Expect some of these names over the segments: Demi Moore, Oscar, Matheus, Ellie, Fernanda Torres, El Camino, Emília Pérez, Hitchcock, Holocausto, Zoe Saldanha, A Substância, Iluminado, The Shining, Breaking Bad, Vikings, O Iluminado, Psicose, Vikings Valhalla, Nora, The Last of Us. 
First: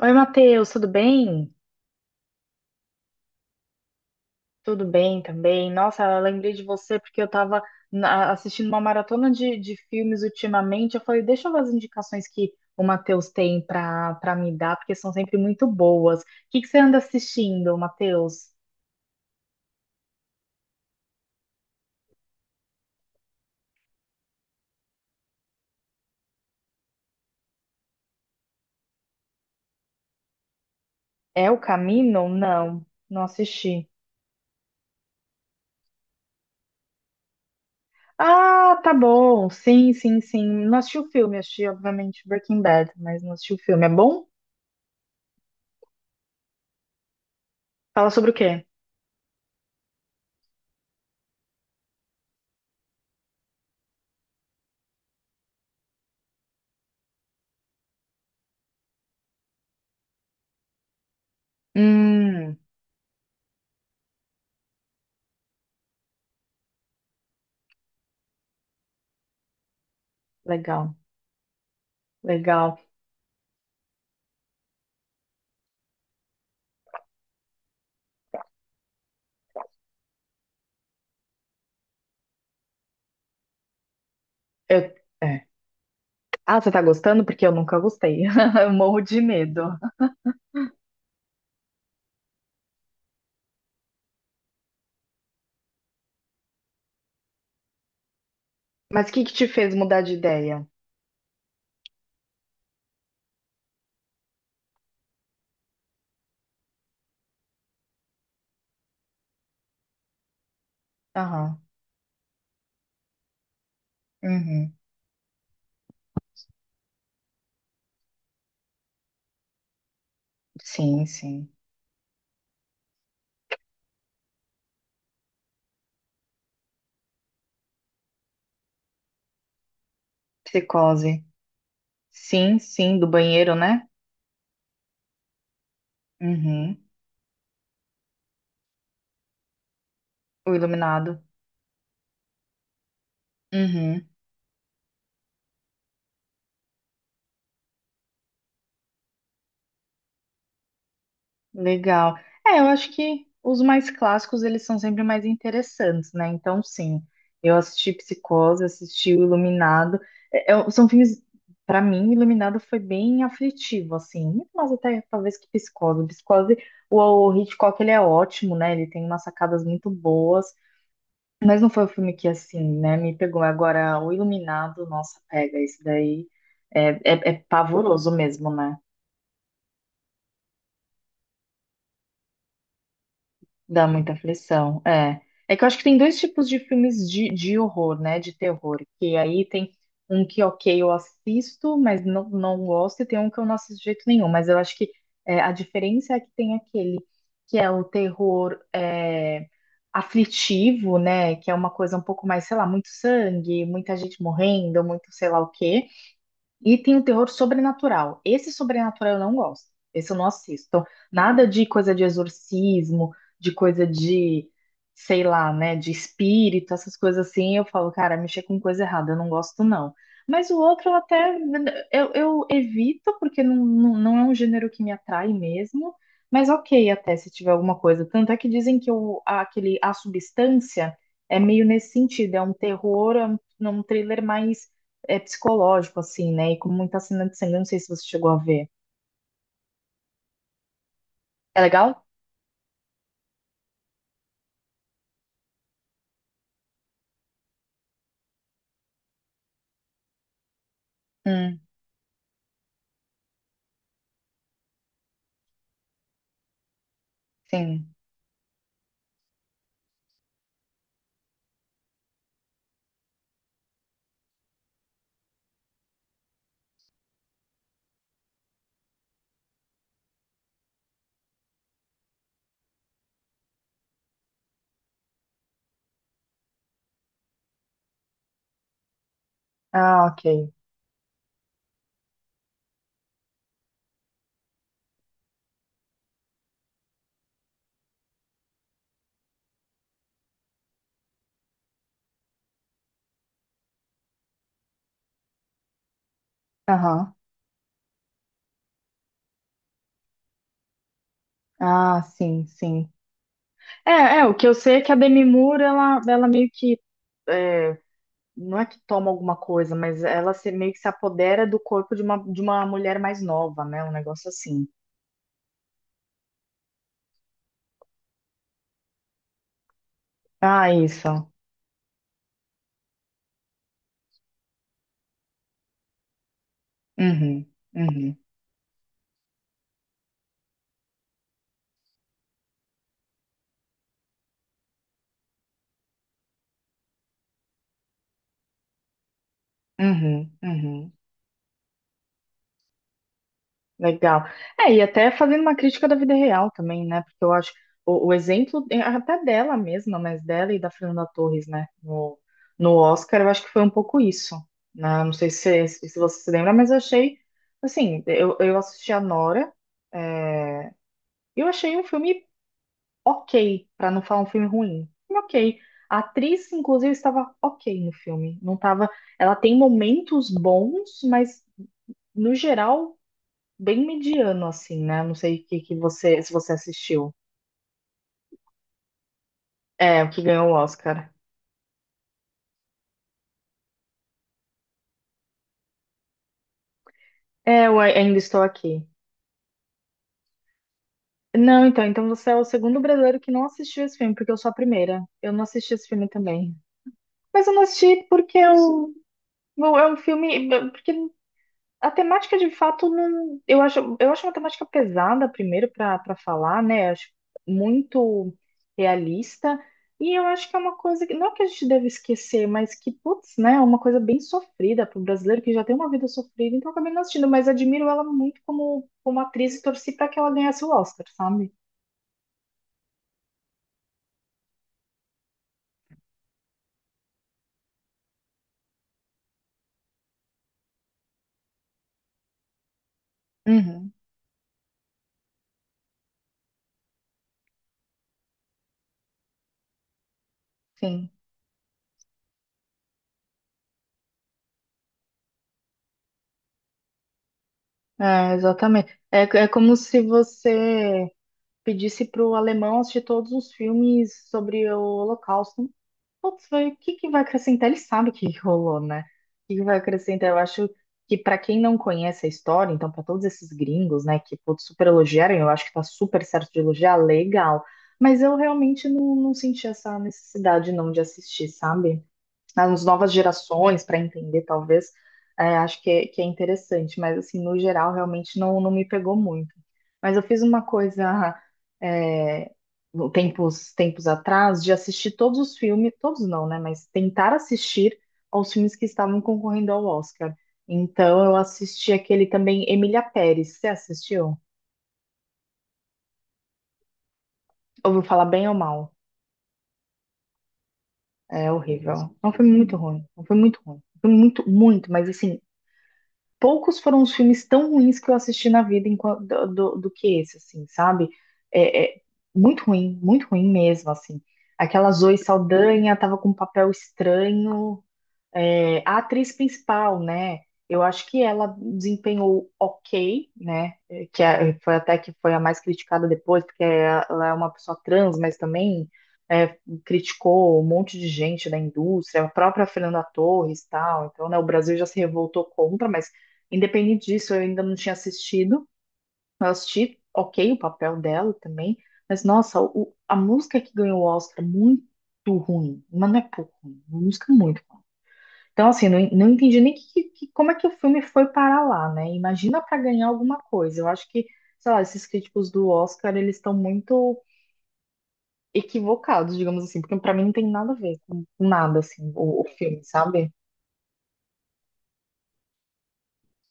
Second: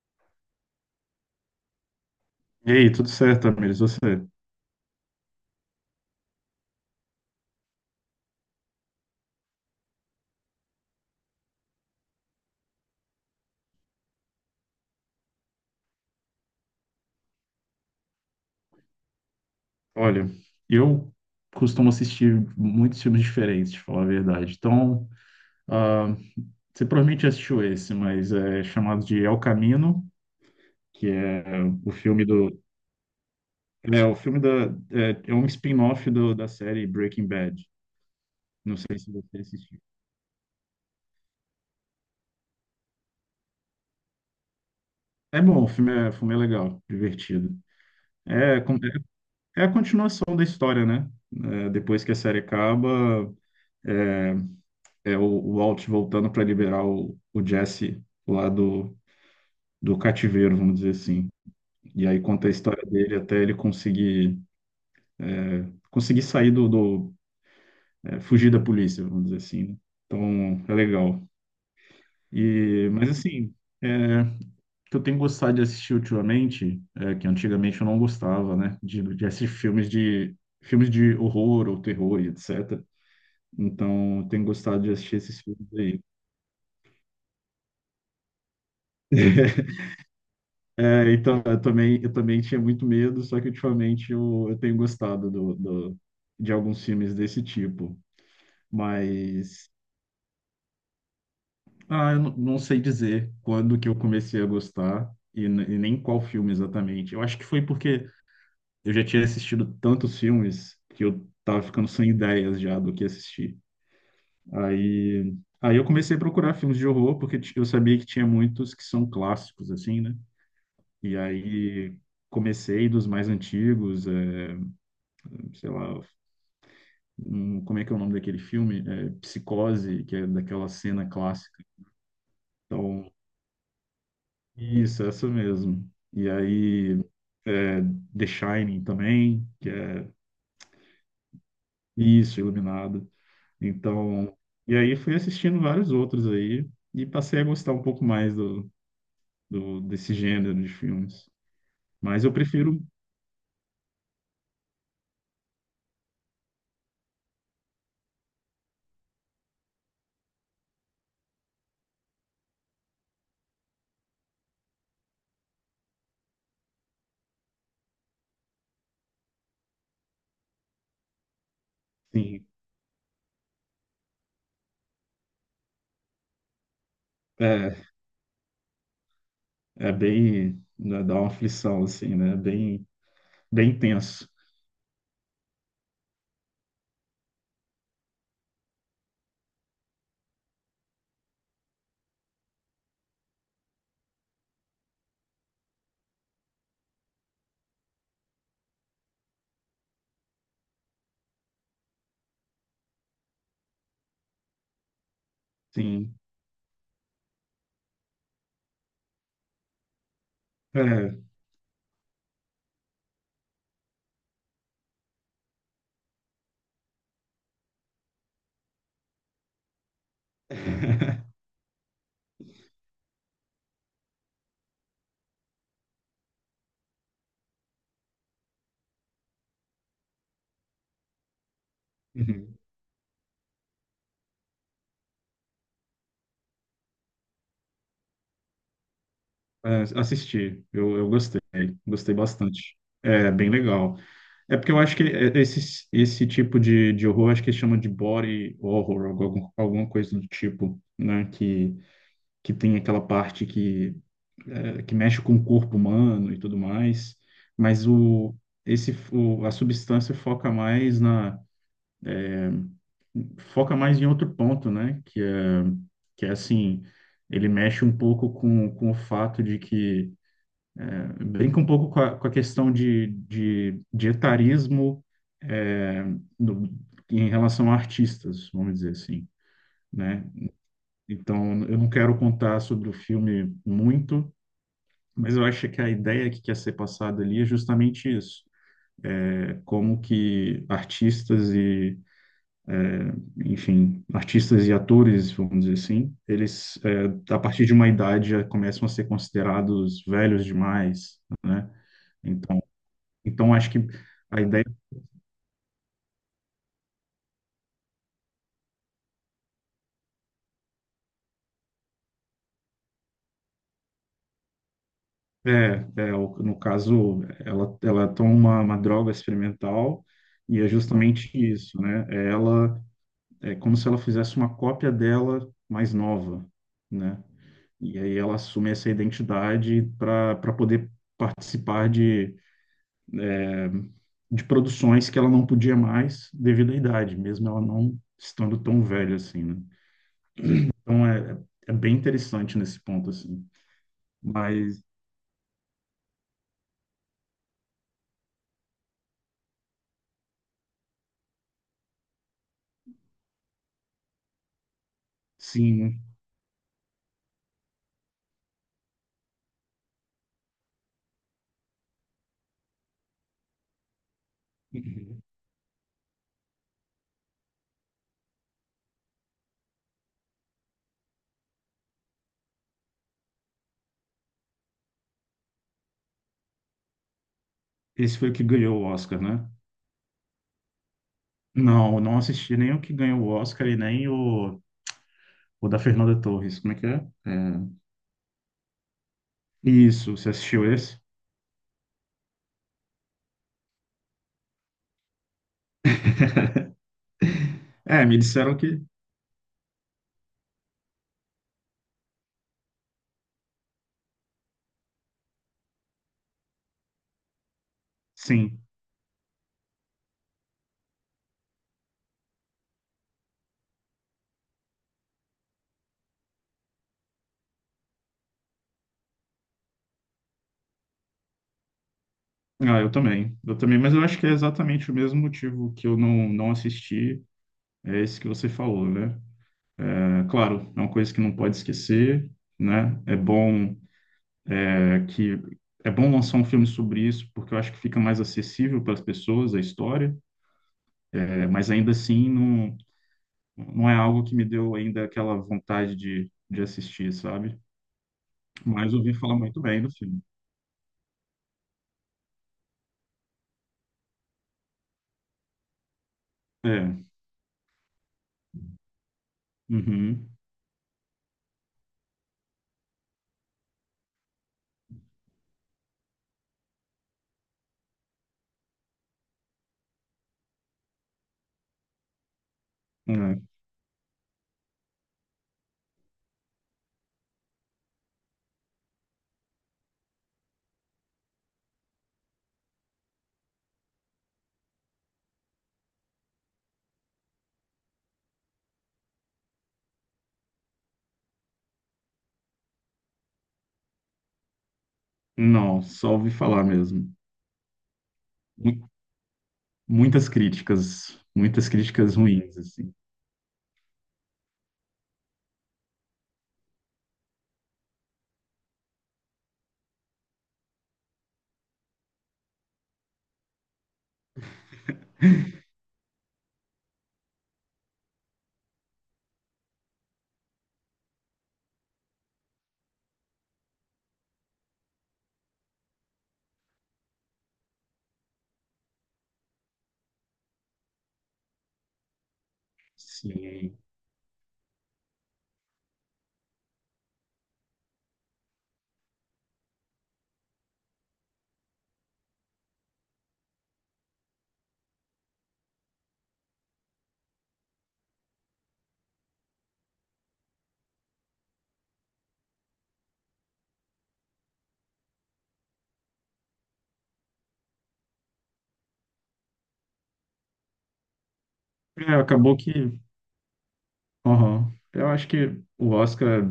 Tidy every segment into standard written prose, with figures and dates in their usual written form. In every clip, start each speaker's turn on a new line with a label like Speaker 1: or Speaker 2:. Speaker 1: Oi, Matheus, tudo bem?
Speaker 2: E aí, tudo certo, Tamires? Você?
Speaker 1: Tudo bem também. Nossa, eu lembrei de você porque eu estava assistindo uma maratona de filmes ultimamente. Eu falei, deixa eu ver as indicações que o Matheus tem para me dar, porque são sempre muito boas. O que você anda assistindo, Matheus?
Speaker 2: Olha, eu costumo assistir muitos filmes diferentes, de falar a verdade. Então, ah, você provavelmente já assistiu esse, mas é chamado de El Camino, que é
Speaker 1: É o
Speaker 2: o filme
Speaker 1: Camino?
Speaker 2: do.
Speaker 1: Não, não assisti.
Speaker 2: É o filme da. É um spin-off da série Breaking Bad. Não
Speaker 1: Ah, tá
Speaker 2: sei se você
Speaker 1: bom.
Speaker 2: assistiu.
Speaker 1: Sim, sim, sim. Não assisti o filme, assisti, obviamente, Breaking Bad, mas não assisti o filme. É bom?
Speaker 2: É bom, o filme é legal, divertido.
Speaker 1: Fala sobre o
Speaker 2: É,
Speaker 1: quê?
Speaker 2: com- é é a continuação da história, né? É, depois que a série acaba. É, é o Walt voltando para liberar o Jesse lá do cativeiro, vamos dizer assim. E aí conta a
Speaker 1: Hum.
Speaker 2: história dele até ele conseguir sair do fugir da polícia, vamos dizer assim, né? Então, é
Speaker 1: Legal,
Speaker 2: legal.
Speaker 1: legal.
Speaker 2: E, mas assim, é, o que eu tenho gostado de assistir ultimamente, é, que antigamente eu não gostava, né? De assistir filmes de horror ou terror e etc. Então, eu tenho gostado de
Speaker 1: Eu.
Speaker 2: assistir esses
Speaker 1: É.
Speaker 2: filmes aí.
Speaker 1: Ah, você tá gostando? Porque eu nunca gostei. Eu morro de medo.
Speaker 2: É, então, eu também tinha muito medo, só que ultimamente eu tenho gostado de alguns filmes desse tipo.
Speaker 1: Mas o que que te
Speaker 2: Mas,
Speaker 1: fez mudar de ideia?
Speaker 2: ah, eu não sei dizer quando que eu comecei a gostar e, e nem qual filme exatamente. Eu acho que foi porque eu já tinha assistido tantos filmes que eu
Speaker 1: Aham.
Speaker 2: tava ficando sem ideias já do que assistir.
Speaker 1: Uhum.
Speaker 2: Aí, aí eu comecei a procurar filmes de horror, porque eu sabia que tinha muitos que são clássicos, assim, né?
Speaker 1: Sim,
Speaker 2: E
Speaker 1: sim.
Speaker 2: aí comecei dos mais antigos, é, sei lá, como é que é o nome daquele filme? É, Psicose, que é daquela cena
Speaker 1: Psicose.
Speaker 2: clássica.
Speaker 1: Sim, sim, do
Speaker 2: Então,
Speaker 1: banheiro, né?
Speaker 2: isso, essa mesmo. E
Speaker 1: Uhum.
Speaker 2: aí, é, The Shining também, que é
Speaker 1: O iluminado.
Speaker 2: isso, Iluminado.
Speaker 1: Uhum.
Speaker 2: Então, e aí fui assistindo vários outros aí e passei a gostar um pouco mais desse gênero de filmes.
Speaker 1: Legal.
Speaker 2: Mas eu
Speaker 1: É, eu
Speaker 2: prefiro,
Speaker 1: acho que os mais clássicos eles são sempre mais interessantes, né? Então, sim, eu assisti Psicose, assisti o Iluminado. É, são filmes, pra mim, Iluminado foi bem aflitivo, assim, muito mais até talvez que Psicose. Psicose, o, o Hitchcock ele é ótimo, né? Ele tem umas sacadas muito boas, mas não foi o filme que
Speaker 2: sim,
Speaker 1: assim, né? Me pegou. Agora, o Iluminado, nossa, pega, esse daí é, é
Speaker 2: é,
Speaker 1: pavoroso mesmo, né?
Speaker 2: é bem, né, dá uma aflição, assim, né? Bem, bem
Speaker 1: Dá muita
Speaker 2: tenso,
Speaker 1: aflição, é. É que eu acho que tem dois tipos de filmes de horror, né? De terror. Que aí tem um que, ok, eu assisto, mas não gosto, e tem um que eu não assisto de jeito nenhum. Mas eu acho que é, a diferença é que tem aquele que é o terror é, aflitivo, né? Que é uma coisa um pouco mais, sei lá, muito sangue, muita gente morrendo, muito sei lá o quê.
Speaker 2: sim.
Speaker 1: E tem o terror sobrenatural. Esse sobrenatural eu não gosto. Esse eu não assisto. Então,
Speaker 2: É.
Speaker 1: nada de coisa de exorcismo, de coisa de, sei lá, né, de espírito, essas coisas assim. Eu falo, cara, mexer com coisa errada, eu não gosto, não. Mas o outro eu até eu evito, porque não é um gênero que me atrai mesmo. Mas ok, até se tiver alguma coisa. Tanto é que dizem que aquele, a substância é meio nesse sentido, é um terror, é um thriller mais é psicológico, assim, né? E com muita cena de sangue, eu não sei se você chegou a ver.
Speaker 2: É, assisti, eu gostei,
Speaker 1: É legal?
Speaker 2: gostei bastante. É bem legal. É porque eu acho que esse tipo de horror, acho que eles chamam de body horror, alguma coisa do tipo, né?
Speaker 1: Hum,
Speaker 2: Que tem aquela parte que mexe com o corpo humano e tudo mais. Mas
Speaker 1: sim.
Speaker 2: a substância foca mais em outro ponto, né? Que é assim, ele mexe um pouco com o fato de que brinca um pouco com a questão de etarismo é, no- em relação a artistas, vamos dizer assim,
Speaker 1: Ah,
Speaker 2: né?
Speaker 1: ok.
Speaker 2: Então, eu não quero contar sobre o filme muito, mas eu acho que a ideia que quer ser passada ali é justamente isso. É como que artistas e, enfim, artistas e atores, vamos dizer assim, eles,
Speaker 1: Aham.
Speaker 2: é, a partir de uma idade, já começam a ser considerados velhos demais, né?
Speaker 1: Ah, sim,
Speaker 2: Então,
Speaker 1: sim.
Speaker 2: então acho que
Speaker 1: É, é, o
Speaker 2: a
Speaker 1: que eu
Speaker 2: ideia
Speaker 1: sei é que a Demi Moore, ela meio que, é, não é que toma alguma coisa, mas ela meio que se apodera do corpo de uma mulher mais nova, né? Um negócio assim.
Speaker 2: é. É, o- no caso, ela toma uma droga experimental e é
Speaker 1: Ah,
Speaker 2: justamente
Speaker 1: isso.
Speaker 2: isso, né? Ela é como se ela fizesse uma cópia dela mais nova, né?
Speaker 1: Uhum,
Speaker 2: E aí
Speaker 1: uhum,
Speaker 2: ela assume essa identidade para para poder participar de produções que ela não podia mais devido à idade, mesmo ela não estando tão velha assim, né?
Speaker 1: uhum, uhum.
Speaker 2: Então é, é bem interessante nesse ponto, assim.
Speaker 1: Legal. É, e
Speaker 2: Mas,
Speaker 1: até fazendo uma crítica da vida real também, né? Porque eu acho o exemplo é até dela mesma, mas dela e da Fernanda Torres, né? No, no Oscar, eu acho que foi um pouco isso, né? Não sei se
Speaker 2: sim,
Speaker 1: você se lembra, mas eu achei, assim, eu assisti a Nora, é, e eu achei um filme ok, pra não falar um filme ruim. Um ok. A atriz, inclusive, estava ok no filme. Não tava, ela tem momentos bons, mas no geral bem mediano, assim, né? Não sei o que você, se você assistiu.
Speaker 2: esse foi o que ganhou o Oscar, né?
Speaker 1: É, o que ganhou o Oscar.
Speaker 2: Não, não assisti nem o que ganhou o Oscar e nem o da Fernanda Torres. Como é que é?
Speaker 1: É,
Speaker 2: É,
Speaker 1: eu ainda estou aqui.
Speaker 2: isso, você assistiu esse?
Speaker 1: Não, então você é o segundo brasileiro que não assistiu esse filme, porque eu sou a primeira. Eu não assisti esse filme também. Mas eu não
Speaker 2: É,
Speaker 1: assisti
Speaker 2: me
Speaker 1: porque
Speaker 2: disseram que
Speaker 1: é um filme. Porque a temática de fato não, eu acho uma temática pesada primeiro para falar, né? Acho muito
Speaker 2: sim.
Speaker 1: realista e eu acho que é uma coisa que não que a gente deve esquecer, mas que putz, né, é uma coisa bem sofrida para o brasileiro que já tem uma vida sofrida, então eu acabei não assistindo, mas admiro ela muito como atriz e torci para que ela ganhasse o Oscar, sabe?
Speaker 2: Ah, eu também. Eu também, mas eu acho que é exatamente o mesmo motivo que eu não assisti, é esse que você falou, né? É, claro, é uma coisa que não pode esquecer, né?
Speaker 1: Uhum,
Speaker 2: Que é bom lançar um filme sobre isso, porque eu acho que fica mais acessível para as pessoas a história,
Speaker 1: sim.
Speaker 2: é, mas ainda assim não, não é algo que me deu ainda aquela vontade de assistir, sabe?
Speaker 1: É, exatamente.
Speaker 2: Mas ouvi
Speaker 1: É,
Speaker 2: falar
Speaker 1: é
Speaker 2: muito
Speaker 1: como
Speaker 2: bem do
Speaker 1: se
Speaker 2: filme.
Speaker 1: você pedisse para o alemão assistir todos os filmes sobre o Holocausto. Putz, vai, o que
Speaker 2: É.
Speaker 1: que vai acrescentar? Ele sabe o que que rolou, né? O que que vai
Speaker 2: Uhum.
Speaker 1: acrescentar? Eu acho que para quem não conhece a história, então para todos esses gringos, né, que putz, super elogiaram, eu acho que tá super certo de elogiar, legal. Mas eu realmente não senti essa necessidade não de assistir, sabe? Nas novas
Speaker 2: É.
Speaker 1: gerações, para entender, talvez, é, acho que é interessante, mas assim, no geral, realmente não me pegou muito. Mas eu fiz uma coisa é, tempos, tempos atrás de assistir todos os filmes, todos não, né? Mas tentar assistir aos filmes que estavam concorrendo ao Oscar. Então eu assisti aquele também, Emília Pérez. Você assistiu?
Speaker 2: Não, só ouvi falar mesmo.
Speaker 1: Ouviu falar bem ou
Speaker 2: Mu-
Speaker 1: mal? É
Speaker 2: Muitas
Speaker 1: horrível.
Speaker 2: críticas
Speaker 1: É um filme
Speaker 2: ruins,
Speaker 1: muito
Speaker 2: assim.
Speaker 1: ruim. É um filme muito ruim. Um filme muito, muito, mas assim, poucos foram os filmes tão ruins que eu assisti na vida do que esse, assim, sabe? É, é muito ruim mesmo, assim. Aquela Zoe Saldanha tava com um papel estranho, é, a atriz principal, né? Eu acho que ela desempenhou ok, né? Que foi até que foi a mais criticada depois, porque ela é uma pessoa trans, mas também eh, criticou um monte de gente da indústria, a própria Fernanda Torres, e
Speaker 2: Sim.
Speaker 1: tal. Então, né? O Brasil já se revoltou contra, mas independente disso, eu ainda não tinha assistido. Eu assisti, ok, o papel dela também, mas nossa, a música que ganhou o Oscar muito ruim, mas não é pouco ruim, música é muito então, assim, não entendi nem como é que o filme foi parar lá, né? Imagina para ganhar alguma coisa. Eu acho que, sei lá, esses críticos do Oscar, eles estão muito equivocados, digamos assim, porque para mim não tem nada a ver com nada, assim,
Speaker 2: É,
Speaker 1: o
Speaker 2: acabou que.
Speaker 1: filme, sabe?
Speaker 2: Aham. Eu acho que o Oscar,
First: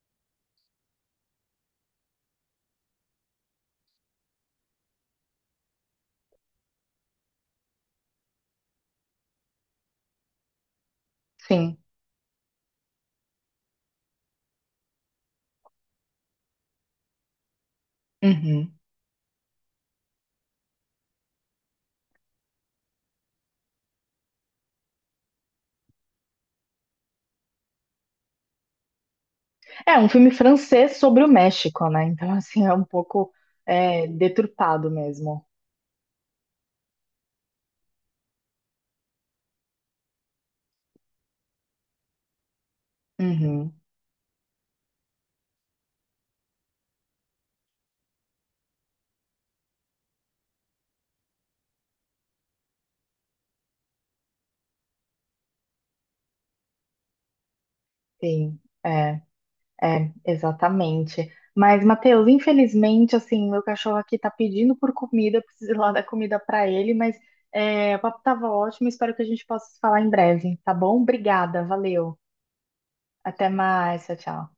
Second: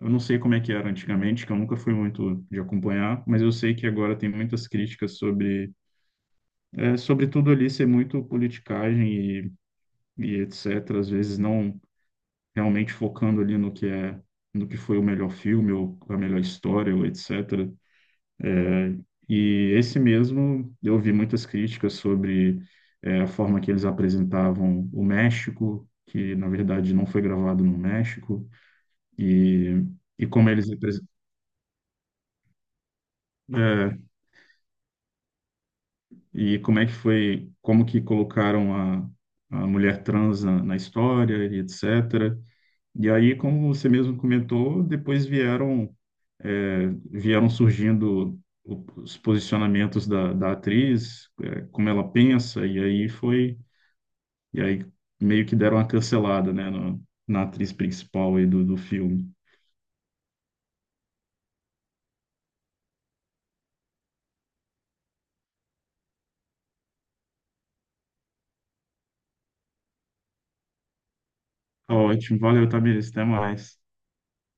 Speaker 2: eu não sei como é que era antigamente, que eu nunca fui muito de acompanhar, mas eu sei que agora tem muitas críticas sobre, é, sobre tudo ali ser muito politicagem e, e etc. Às vezes
Speaker 1: Sim.
Speaker 2: não, realmente focando ali no que é, no que foi o melhor filme ou a melhor história ou etc.
Speaker 1: Uhum.
Speaker 2: E esse mesmo, eu ouvi muitas críticas sobre eh, a forma que eles apresentavam o México, que na verdade não foi gravado no México, e,
Speaker 1: É um
Speaker 2: e
Speaker 1: filme
Speaker 2: como eles
Speaker 1: francês sobre o México, né? Então, assim, é um pouco
Speaker 2: eh,
Speaker 1: é, deturpado mesmo.
Speaker 2: e como é que foi, como que colocaram a mulher trans na, na história e etc. E aí, como
Speaker 1: Uhum.
Speaker 2: você mesmo comentou, depois vieram surgindo os posicionamentos da, da atriz, é, como ela pensa, e aí foi, e aí meio que deram uma cancelada, né, na atriz principal aí
Speaker 1: Sim.
Speaker 2: do
Speaker 1: É.
Speaker 2: filme.
Speaker 1: É, exatamente. Mas, Matheus, infelizmente, assim, meu cachorro aqui tá pedindo por comida, eu preciso ir lá dar comida pra ele, mas é, o papo tava ótimo, espero que a gente possa se falar em breve, tá bom? Obrigada,
Speaker 2: Tá,
Speaker 1: valeu.
Speaker 2: ótimo, valeu, Tamires, até
Speaker 1: Até
Speaker 2: mais.
Speaker 1: mais, tchau, tchau.